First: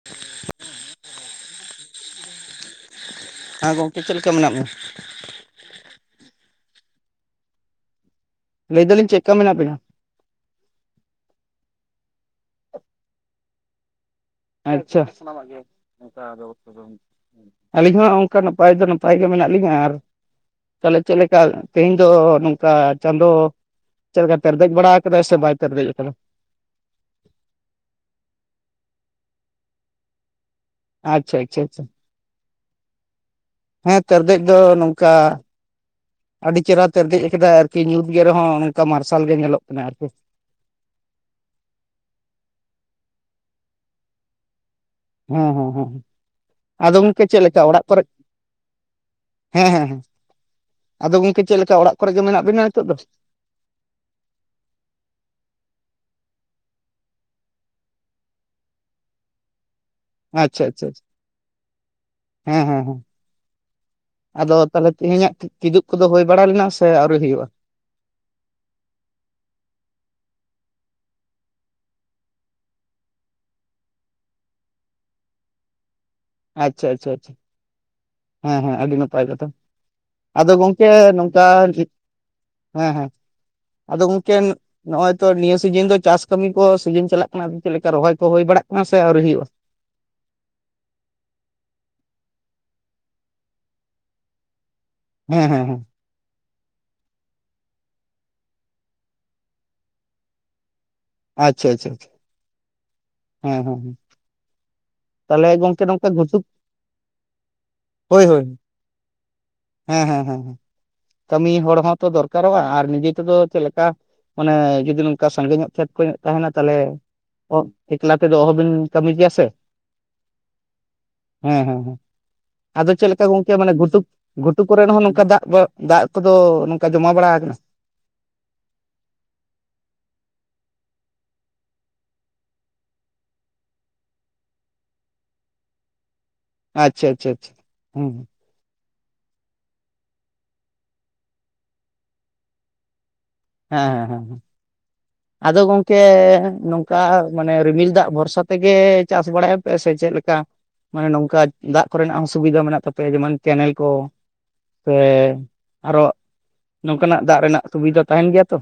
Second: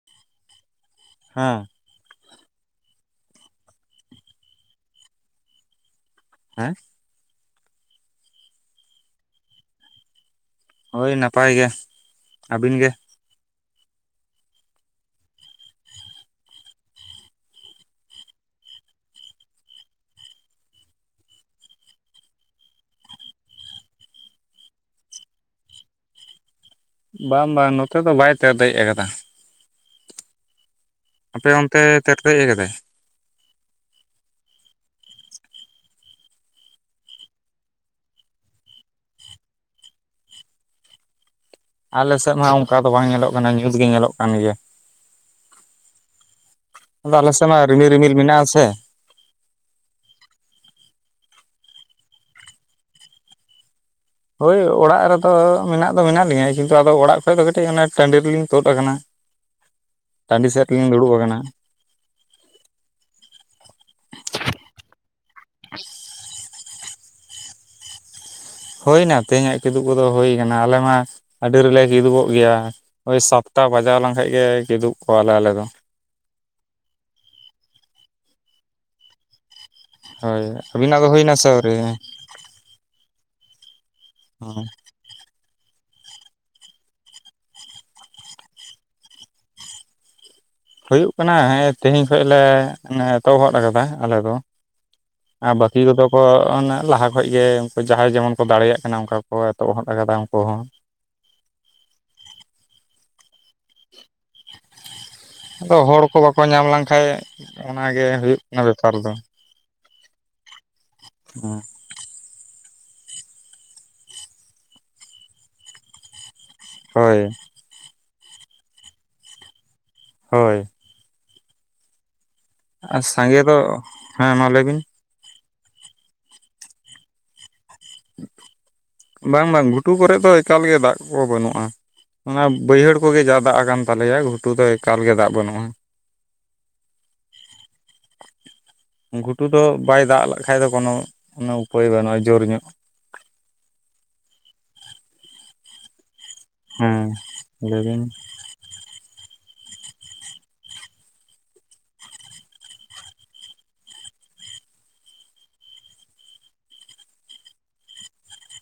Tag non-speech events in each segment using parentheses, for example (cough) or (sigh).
(inaudible) ᱦᱮᱸ᱾ ᱦᱮᱸ ᱜᱚᱢᱠᱮ ᱪᱮᱫ ᱞᱮᱠᱟ ᱢᱮᱱᱟᱜ ᱢᱮᱭᱟ? ᱦᱮᱸ? ᱞᱟᱹᱭ ᱫᱟᱞᱤᱧ ᱪᱮᱫ ᱞᱮᱠᱟ ᱢᱮᱱᱟᱜ ᱵᱮᱱᱟ᱾ ᱦᱳᱭ ᱱᱟᱯᱟᱭ ᱜᱮ, ᱟᱹᱵᱤᱱ ᱜᱮ? ᱟᱪᱪᱷᱟ ᱥᱟᱱᱟᱢ ᱜᱮ ᱚᱝᱠᱟ ᱟᱹᱞᱤᱧ ᱦᱚᱸ ᱚᱱᱠᱟ ᱱᱟᱯᱟᱭ ᱫᱚ ᱱᱟᱯᱟᱭ ᱜᱮ ᱢᱮᱱᱟᱜ ᱞᱤᱧᱟᱹ ᱟᱨ ᱛᱟᱦᱚᱞᱮ ᱪᱮᱫ ᱞᱮᱠᱟ ᱛᱮᱦᱤᱧ ᱫᱚ ᱱᱚᱝᱠᱟ ᱪᱟᱸᱫᱳ ᱪᱮᱫ ᱞᱮᱠᱟ ᱛᱮᱨᱮ ᱫᱮᱡ ᱵᱟᱲᱟ ᱠᱟᱫᱟ ᱥᱮ ᱵᱟᱭ ᱛᱮᱨᱮᱡᱮᱡ ᱠᱟᱫᱟ? ᱵᱟᱝ ᱵᱟᱝ ᱱᱚᱛᱮ ᱫᱚ ᱵᱟᱭ ᱛᱮᱨ ᱫᱮᱡ ᱠᱟᱫᱟ᱾ ᱟᱪᱪᱷᱟ ᱟᱯᱮ ᱚᱱᱛᱮ ᱟᱪᱪᱷᱟ ᱛᱮᱨᱫᱮᱡ ᱟᱠᱟᱫᱟᱭ ᱦᱮᱸ ᱛᱮᱨᱫᱮᱡ ᱫᱚ ᱱᱚᱝᱠᱟ ᱟᱹᱰᱤ ᱪᱮᱦᱨᱟ ᱛᱮᱨᱫᱮᱡ ᱠᱟᱫᱟᱭ ᱟᱨᱠᱤ ᱧᱩᱛ ᱜᱮ ᱨᱮᱦᱚᱸ ᱱᱚᱝᱠᱟ ᱢᱟᱨᱥᱟᱞ ᱜᱮ ᱧᱮᱞᱚᱜ ᱠᱟᱱᱟ ᱟᱨᱠᱤ᱾ ᱟᱞᱮᱥᱮᱫ ᱢᱟ ᱚᱱᱠᱟ ᱫᱚ ᱵᱟᱝ ᱧᱮᱞᱚᱜ ᱠᱟᱱᱟ ᱧᱩᱛ ᱜᱮ ᱧᱮᱞᱚᱜ ᱠᱟᱱ ᱜᱮᱭᱟ᱾ ᱦᱮᱸ ᱦᱮᱸ ᱦᱮᱸ, ᱟᱫᱚ ᱜᱚᱝᱠᱮ ᱟᱞᱮ ᱪᱮᱫ ᱥᱮᱫ ᱞᱮᱠᱟ ᱢᱟ ᱚᱲᱟᱜ ᱨᱤᱢᱤᱞ ᱠᱚᱨᱮᱫ ᱨᱤᱢᱤᱞ ᱢᱮᱱᱟᱜ ᱟᱥᱮ ᱦᱮᱸ ᱦᱮᱸ ᱦᱮᱸ, ᱟᱫᱚ ᱜᱚᱝᱠᱮ ᱪᱮᱫ ᱞᱮᱠᱟ ᱚᱲᱟᱜ ᱠᱚᱨᱮ ᱜᱮ ᱢᱮᱱᱟᱜ ᱵᱤᱱᱟ ᱱᱤᱛᱚᱜ ᱫᱚ? ᱦᱳᱭ ᱚᱲᱟᱜ ᱨᱮᱫᱚ ᱢᱮᱱᱟᱜ ᱫᱚ ᱢᱮᱱᱟᱜ ᱞᱤᱧᱟᱹ ᱠᱤᱱᱛᱩ ᱟᱫᱚ ᱚᱲᱟᱜ ᱠᱷᱚᱡ ᱫᱚ ᱠᱟᱹᱴᱤᱡ ᱚᱱᱮ ᱴᱟᱺᱰᱤ ᱨᱮᱞᱤᱧ ᱛᱳᱫ ᱟᱠᱟᱱᱟ᱾ (inaudible) ᱟᱪᱪᱷᱟ ᱥᱮᱫ ᱟᱪᱪᱷᱟ ᱨᱮᱞᱤᱧ ᱫᱩᱲᱩᱵ ᱟᱠᱟᱱᱟ ᱦᱮᱸ ᱦᱮᱸ ᱦᱮᱸ᱾ ᱟᱫᱚ ᱛᱟᱦᱚᱞᱮ ᱛᱮᱦᱮᱧᱟᱜ ᱠᱤᱫᱩᱵ ᱠᱚᱫᱚ ᱦᱩᱭ ᱵᱟᱲᱟ ᱞᱮᱱᱟ ᱥᱮ ᱟᱹᱣᱨᱤ ᱦᱩᱭᱩᱜ-ᱟ? ᱦᱩᱭ ᱮᱱᱟ ᱛᱮᱦᱮᱧᱟᱜ ᱠᱤᱫᱩᱵ ᱠᱚᱫᱚ ᱦᱩᱭ ᱠᱟᱱᱟ ᱟᱞᱮ ᱢᱟ ᱟᱹᱰᱤ ᱨᱮᱞᱮ ᱠᱤᱫᱩᱵᱚᱜ ᱜᱮᱭᱟ᱾ ᱳᱭ ᱥᱟᱛᱴᱟ ᱵᱟᱡᱟᱣ ᱞᱮᱱᱠᱷᱟᱡ ᱜᱮ ᱠᱤᱫᱩᱵ ᱠᱚᱜᱣᱟᱞᱮ ᱟᱞᱮ ᱫᱚ᱾ ᱟᱪᱪᱷᱟ ᱟᱪᱪᱷᱟ ᱟᱪᱪᱷᱟ᱾ ᱦᱮᱸ ᱦᱮᱸ ᱟᱹᱰᱤ ᱱᱟᱯᱟᱭ ᱠᱟᱛᱷᱟ ᱦᱳᱭ ᱟᱫᱚ ᱜᱚᱢᱠᱮ ᱟᱹᱵᱤᱱᱟᱜ ᱫᱚ ᱦᱩᱭᱱᱟ ᱱᱚᱝᱠᱟ ᱥᱮ ᱟᱹᱣᱨᱤ ᱟᱨᱠᱤ ᱦᱮᱸ ᱦᱮᱸ ᱟᱫᱚ ᱜᱚᱝᱠᱮ ᱱᱚᱜ-ᱚᱭ ᱛᱚ ᱱᱤᱭᱟᱹ ᱥᱤᱡᱤᱱ ᱫᱚ ᱪᱟᱥ ᱠᱟᱹᱢᱤ ᱠᱚ ᱥᱤᱡᱤᱱ ᱪᱟᱞᱟᱜ ᱠᱟᱱᱟ ᱪᱮᱫ ᱞᱮᱠᱟ ᱨᱚᱦᱚᱭ ᱠᱚ ᱦᱳᱭ ᱵᱟᱲᱟᱜ ᱠᱟᱱᱟ ᱥᱮ ᱟᱹᱣᱨᱤ ᱦᱩᱭᱩᱜ-ᱟ? ᱦᱳᱭᱳᱜ ᱠᱟᱱᱟ ᱛᱮᱦᱮᱧ ᱠᱷᱚᱱ ᱞᱮ ᱮᱛᱚᱦᱚᱫ ᱠᱟᱫᱟ ᱟᱞᱮ ᱫᱚ᱾ ᱦᱮᱸ ᱟᱨ ᱦᱮᱸ ᱦᱮᱸ ᱵᱟᱠᱤ ᱠᱚᱫᱚ ᱠᱚ ᱚᱱᱮ ᱞᱟᱦᱟ ᱠᱷᱚᱡ ᱜᱮ ᱩᱱᱠᱩ ᱡᱟᱦᱟᱸᱭ ᱡᱮᱢᱚᱱ ᱠᱚ ᱫᱟᱲᱮᱭᱟᱜ ᱠᱟᱱᱟ ᱚᱱᱠᱟ ᱠᱚ ᱮᱛᱚᱦᱚᱵ ᱠᱟᱫᱟ ᱩᱱᱠᱩ ᱦᱚᱸ᱾ ᱟᱪᱪᱷᱟ ᱟᱪᱪᱷᱟ ᱟᱪᱪᱷᱟ᱾ ᱦᱮᱸ ᱦᱮᱸ ᱦᱩᱸ᱾ ᱟᱫᱚ ᱦᱚᱲ ᱠᱚ ᱜᱷᱩᱴᱩ ᱵᱟᱠᱚ ᱧᱟᱢ ᱞᱮᱱᱠᱷᱟᱡ ᱚᱱᱟᱜ ᱜᱮ ᱦᱳᱭ ᱦᱳᱭᱩᱜ ᱦᱳᱭ ᱠᱟᱱᱟ ᱵᱮᱯᱟᱨ ᱫᱚ᱾ ᱦᱮᱸ ᱦᱮᱸ ᱦᱮᱸ ᱠᱟᱹᱢᱤ ᱦᱚᱲ ᱦᱚᱸ ᱛᱚ ᱫᱚᱨᱠᱟᱨᱚᱜ-ᱟ ᱟᱨ ᱱᱤᱡᱮ ᱛᱮᱫᱚ ᱪᱮᱫ ᱞᱮᱠᱟ ᱢᱟᱱᱮ ᱡᱩᱫᱤ ᱱᱚᱝᱠᱟ ᱥᱟᱸᱜᱮ ᱧᱚᱜ ᱠᱷᱮᱛ ᱠᱚᱦᱚᱸ ᱛᱟᱦᱮᱱᱟ ᱛᱟᱦᱚᱞᱮ ᱦᱳᱭ ᱚ ᱮᱠᱞᱟ ᱛᱮᱫᱚ ᱚᱦᱚᱵᱤᱱ ᱠᱟᱹᱢᱤ ᱜᱮᱭᱟ ᱥᱮ᱾ ᱦᱳᱭ᱾ ᱦᱮᱸ ᱦᱮᱸ ᱦᱮᱸ ᱟᱫᱚ ᱟᱨ ᱪᱮᱫ ᱞᱮᱠᱟ ᱥᱟᱸᱜᱮ ᱜᱚᱢᱠᱮ ᱫᱚ ᱢᱟᱱᱮ ᱜᱷᱩᱴᱩᱵ ᱦᱮᱸ ᱢᱟ ᱜᱷᱩᱴᱩ ᱞᱟᱹᱭ ᱵᱤᱱ ᱠᱚᱨᱮᱱ ᱦᱚᱸ ᱱᱚᱝᱠᱟ ᱫᱟᱜ ᱫᱚ ᱫᱟᱜ ᱠᱚᱫᱚ ᱱᱚᱝᱠᱟ ᱡᱚᱢᱟ ᱵᱟᱲᱟᱣ ᱠᱟᱱᱟ ᱵᱟᱝ ᱵᱟᱝ ᱜᱷᱩᱴᱩ ᱠᱚᱨᱮᱫ ᱫᱚ ᱮᱠᱟᱞᱜᱮ ᱫᱟᱜ ᱠᱚ ᱵᱟᱹᱱᱩᱜ-ᱟ᱾ ᱚᱱᱟ ᱵᱟᱹᱭᱦᱟᱹᱲ ᱠᱚᱜᱮ ᱡᱟ ᱫᱟᱜ ᱟᱠᱟᱱ ᱛᱟᱞᱮᱭᱟ ᱜᱷᱩᱴᱩ ᱫᱚ ᱮᱠᱟᱞ ᱜᱮ ᱫᱟᱜ ᱵᱟᱹᱱᱩᱜ-ᱟ᱾ ᱟᱪᱪᱷᱟ ᱟᱪᱪᱷᱟ ᱟᱪᱪᱷᱟ ᱦᱩᱸ᱾ ᱜᱷᱩᱴᱩ ᱫᱚ ᱵᱟᱭ ᱫᱟᱜ ᱞᱮᱠᱷᱟᱡ ᱫᱚ ᱠᱳᱱᱳ ᱠᱳᱱᱳ ᱩᱯᱟᱹᱭ ᱵᱟᱹᱱᱩᱜ-ᱟ ᱡᱳᱨ ᱧᱚᱜ᱾ ᱦᱮᱸ ᱦᱮᱸ ᱦᱮᱸ ᱟᱫᱚ ᱜᱚᱢᱠᱮ ᱦᱮᱸ ᱱᱚᱝᱠᱟ ᱢᱟᱱᱮ ᱞᱟᱹᱭ ᱨᱤᱢᱤᱞ ᱵᱤᱱ ᱫᱟᱜ ᱵᱷᱚᱨᱥᱟ ᱛᱮᱜᱮ ᱪᱟᱥ ᱵᱟᱲᱟᱭᱟ ᱯᱮ ᱥᱮ ᱪᱮᱫ ᱞᱮᱠᱟ? ᱢᱟᱱᱮ ᱱᱚᱝᱠᱟ ᱫᱟᱜ ᱠᱚᱨᱮᱱᱟᱜ ᱦᱚᱸ ᱥᱩᱵᱤᱫᱷᱟ ᱢᱮᱱᱟᱜ ᱛᱟᱯᱮᱭᱟ ᱡᱮᱢᱚᱱ ᱠᱮᱱᱮᱞ ᱠᱚ᱾ ᱥᱮ ᱟᱨᱚ ᱱᱚᱝᱠᱟᱱᱟᱜ ᱫᱟᱜ ᱨᱮᱱᱟᱜ ᱥᱩᱵᱤᱫᱟ ᱛᱟᱦᱮᱱ ᱜᱮᱭᱟ ᱛᱚ᱾